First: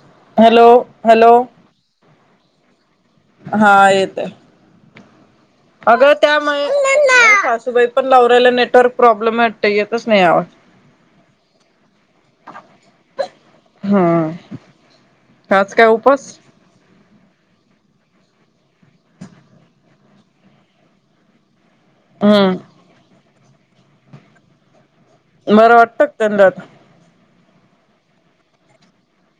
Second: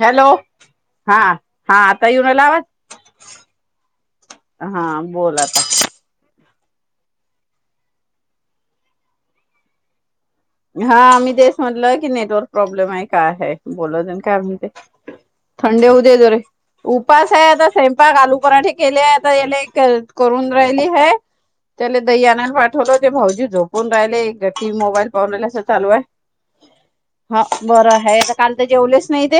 Hello हा हा आता यूव राहिला आवज हा येत आहे हा बोल आता सासूबाई पण लावलेत नेटवर्क प्रॉब्लेम वाटत नाही आवाज हा मी तेच म्हटले की नेटवर्क प्रॉब्लेम आहे काय आहे बोललेण काम हम्म ते आज थंड काय हो दे उपास जरा उप उवपास आहे आता स्वयंपाक आलू पराठे केले आता याले करून राहिली ह त्याले द्यानंद हम्म पाठवलं ते भाऊजी झोपून राहिले गठी मोबाईल ल अस बरं चालू आहे वाटत त्यांना आता हा बरं आहे तर काल तर जेवलेच नाही ते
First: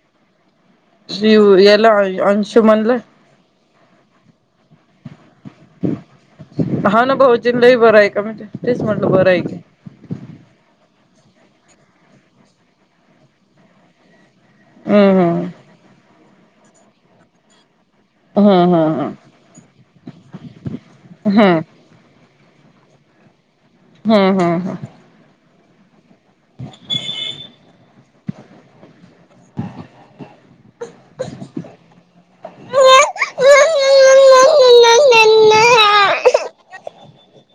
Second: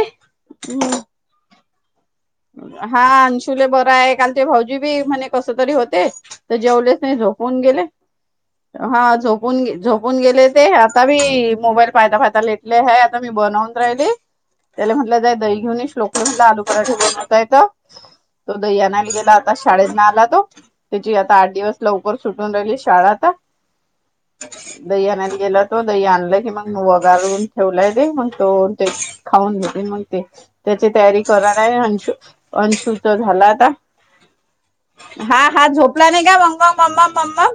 हम् शिव याला अंशुमनला हा अनशुले बर आहे काल ते भाऊजी बी म्हणे कस तरी होते तर जेवलेच हा ना नाही झोपून भाऊजींलाही गेले बरं आहे का म्हणजे तेच हा म्हटलं बरं आहे की झोून झोपून गेले ते आता बी मोबाईल पाहता पाहता लेटले ह आता मी बनवून राहिली त्याला म्हटलं जाय हम्म दही घेऊनश लोकड म्हलं आलू पराठे बनतायेत हम्म तो दही आणायला हम्म गेला आता शाळेत ना आला तो त्याची हम्म आता आठ हम्म दिवस लवकर सुटून राहिली शाळा आता हम् हम् हम दही आणायला गेला तो दही आणलं की मग वगारून ठेवलाय दे मग तो ते खाऊन घेते मग ते त्याची तयारी करणार आहे अंशु अंशुच झाला आता हम्म हा हा झोपला नाही का मग मग मम् मम्मा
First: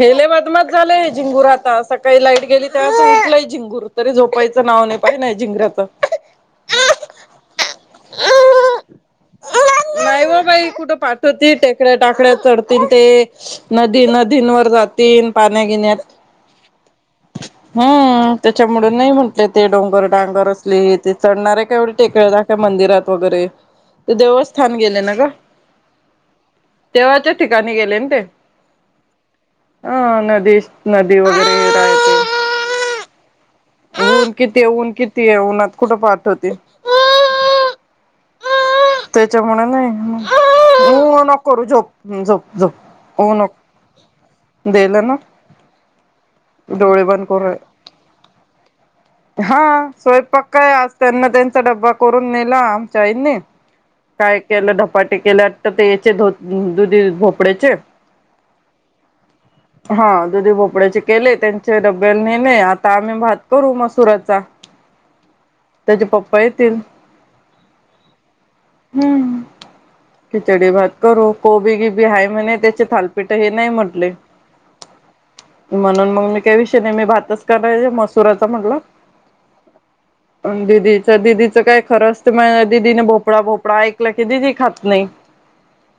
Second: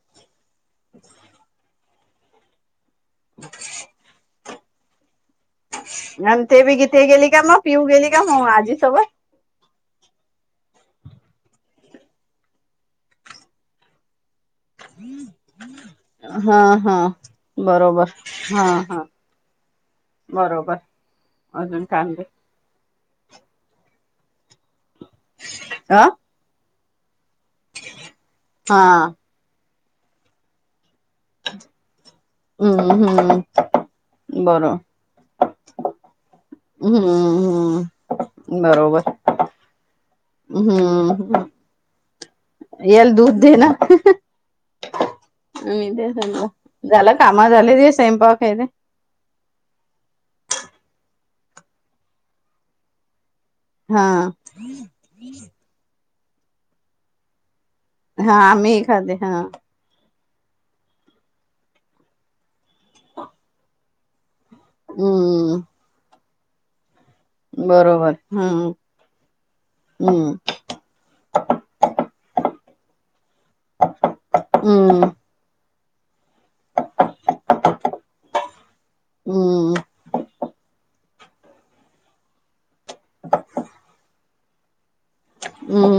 हेले बदमात झालेय झिंगूर आता सकाळी लाईट गेली तेव्हा उकलंय झिंगूर तरी झोपायच अ ते ब गीते गेल का म पिऊ गेली हो आज सबळ कुठ पाठवती टेकड्या टाकड्या चढ ते नदी नदीवर जातीन पाण्या गिन्यात हा हा बरोबर हा हा नाही म्हटले ते डोंगर डांगर बरोबर असले ते चढणारे का अजून एवढे थांबली. टेकड्या टाक्या मंदिरात देवस्थान गेले ना ग अ तेव्हाहा ठिकाणी गेले ना ते हा अ नदीश, नदी वगैरे रायते. हम्म हम्म ऊन किती बरो ऊन किती ऊनत कुठं पाहतवते. हम्म हम्म बरोबर तेच्यामुणे नाहीका, हो न हम्म करू झोप झप झोप याल हो दूध नक देल ना. ते स डोळे झालं बंद कामा झाले करून ते स्वयंपाक आहे ते. हा स्वयंपाक काय आज त्यांना त्यांचा डब्बा करून नेला आमच्याईनी. हा काय केलं धपाटे केलंता ते याचे ध दुधी भोपड्याचे. हा आम्ही एखादी हा. हा दुधी भोपड्याचे केले त्यांचे डब्या नेणे आता आम्ही भात करू मसुराचा. हम्म! प येतील बरोबर! हम्म हम्म हम्म खिचडी भात करू कोबी गी बी आहेय म्हणे त्याचे थाल. पिठ हे नाही म्हटले. हम्म म्हणून मग मी काही विषय नाही मी भातच कराय मसुराचा म्हटलं. हम्म दिदीच दिदीचं काय खरं असतं म दिदीने ब फपडा फोपडा ऐकला खी द ती खात नाही.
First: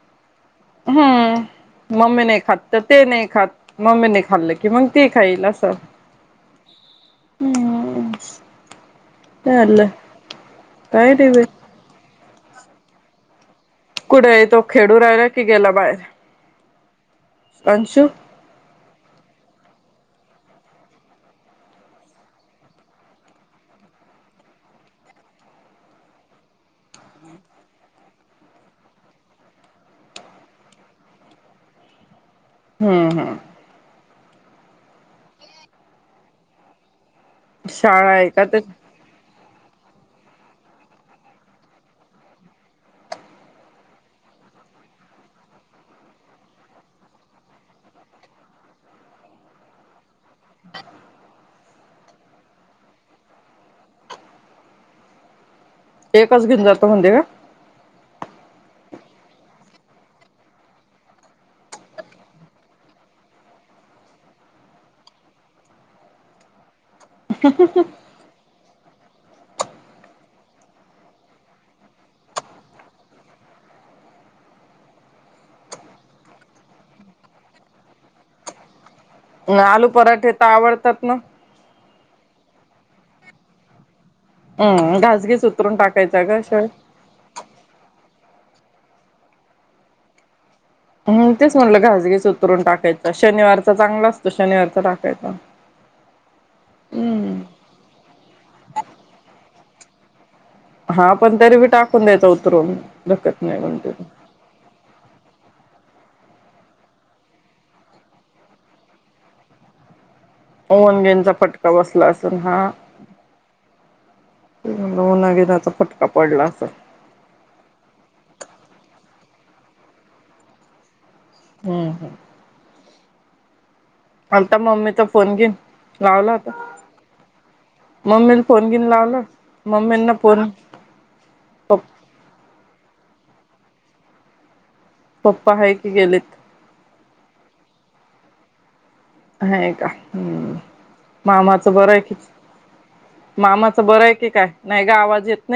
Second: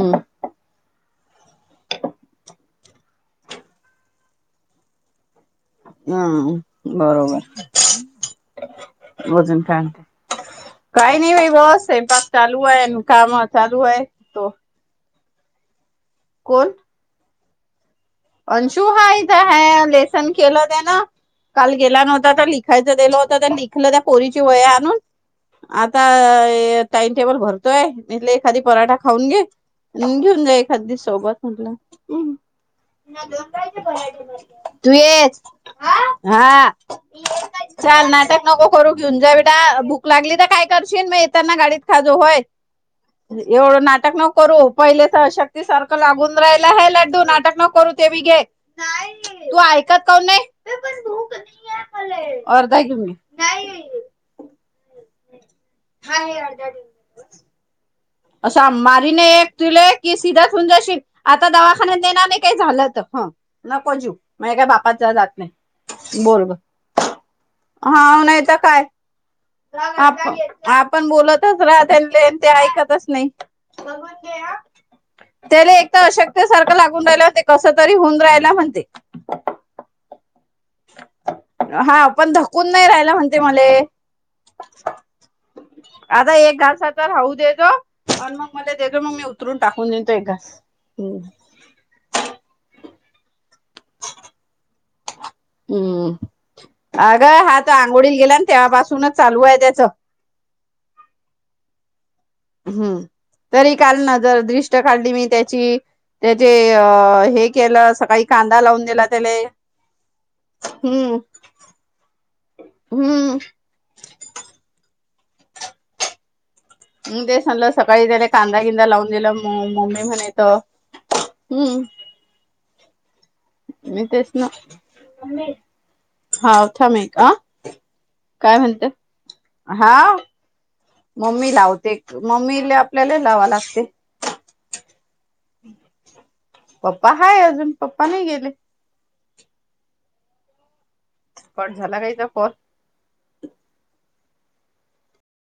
ह. हम्म! मम्मी नाही खात तर ते नाही खात मम्मीने खाल्लं की मग ती खाईल असं. हम्म बरोबर! वजून चालं काते काय काही बाई. नाही बा बसपाक चालू आहे कामात. कुठे तो खेडू राहिला की गेला बाहेर. कोण? अंशु अंशू हा इथ ह लेसन केलं नाय ना. काल गेला नव्हता तर लिखायचं गेलं होतं तर लिखलं त्या पोरीची वया आणून. आता टाइमटेबल भरतोय म्हले एखादी पराठा खाऊन घे. घेऊन जाई एखादी सोबत म्हटलं, हम्म हम्म. तू येस हा चल शाळा आहे नाटक का ते नको करू घेऊन जावे. ता भूक लागली तर काय करशील मग येताना गाडीत खाजो होय. एवढं नाटक न करू पहिले सशक्ती सारखं लागून राहिला ह लड्डू नाटक न करू. ते बी घे नाही तू ऐकत काऊन नाही पण अर्धाघुन घे एकच घेऊन जातो म्हणतेे का? असां मारीन एक तुले की सिधाच होऊन जाशील आता दवाखान्या नेणार नाही काही झालं तर. ह नको जू मे काय बापचा जात नाही बोल ग. हा नाही तर काय. आप आपण बोलतच राह त्याने ते ऐकतच. नाही बघून घे हा. त्याला एक तर अशकत्यासारखं लागून राहिला म्हते कस तरी होऊन राहिला म्हणते. आलू पराठे तर आवडतात ना? हा पण धकून नाही राहाला म्हणते मले. हम्म घासगीस उतरून टाकायचा आता का श एक घसा तर होऊ देतो, आन मग मले देजो मग मी उतरून टाकून निन तो एक घास. हम्म हम तेच म्हटलं घाासघिस उतरून टाकायचं शनिवारचा चांगला असतो शनिवारचा टाक हम्म, अगं हा हम्म तर आंघोळीला गेला तेव्हापासूनच चालू आहे त्याचं. हा पण तरी बी टाक हम्म, तरी काल नजर दृष्ट काढली मी त्याची त्याचे अ हे केलं सकाळी कांदा लावून दिला तेले. ओमनगेंचा फटका बसला असल हा हम्म [unintelligible] फटका पडला असल म तेच म्हणलं सकाळी त्याने कांदा किंदा लावून दिलं म मी म्हणे त हम्म मी तेच ना आलता मम्मीचा फोन घे. लावला होता, हा थांब एक अ मम्मीनं काय फोन घिन म्हणते लावला? हा मम्मींना फोन मम्मी लावते मम्मीला आपल्याला लावा लागते पप्पा आहे की गेलेत पप्पा हाय अजून पप्पा नाही गेले हाय का? हम्म कट मामाचं बरं झाला आहे का की, हिचा कॉल? मामाचं बरं आहे की काय? नाही गं आवाज येत नाही.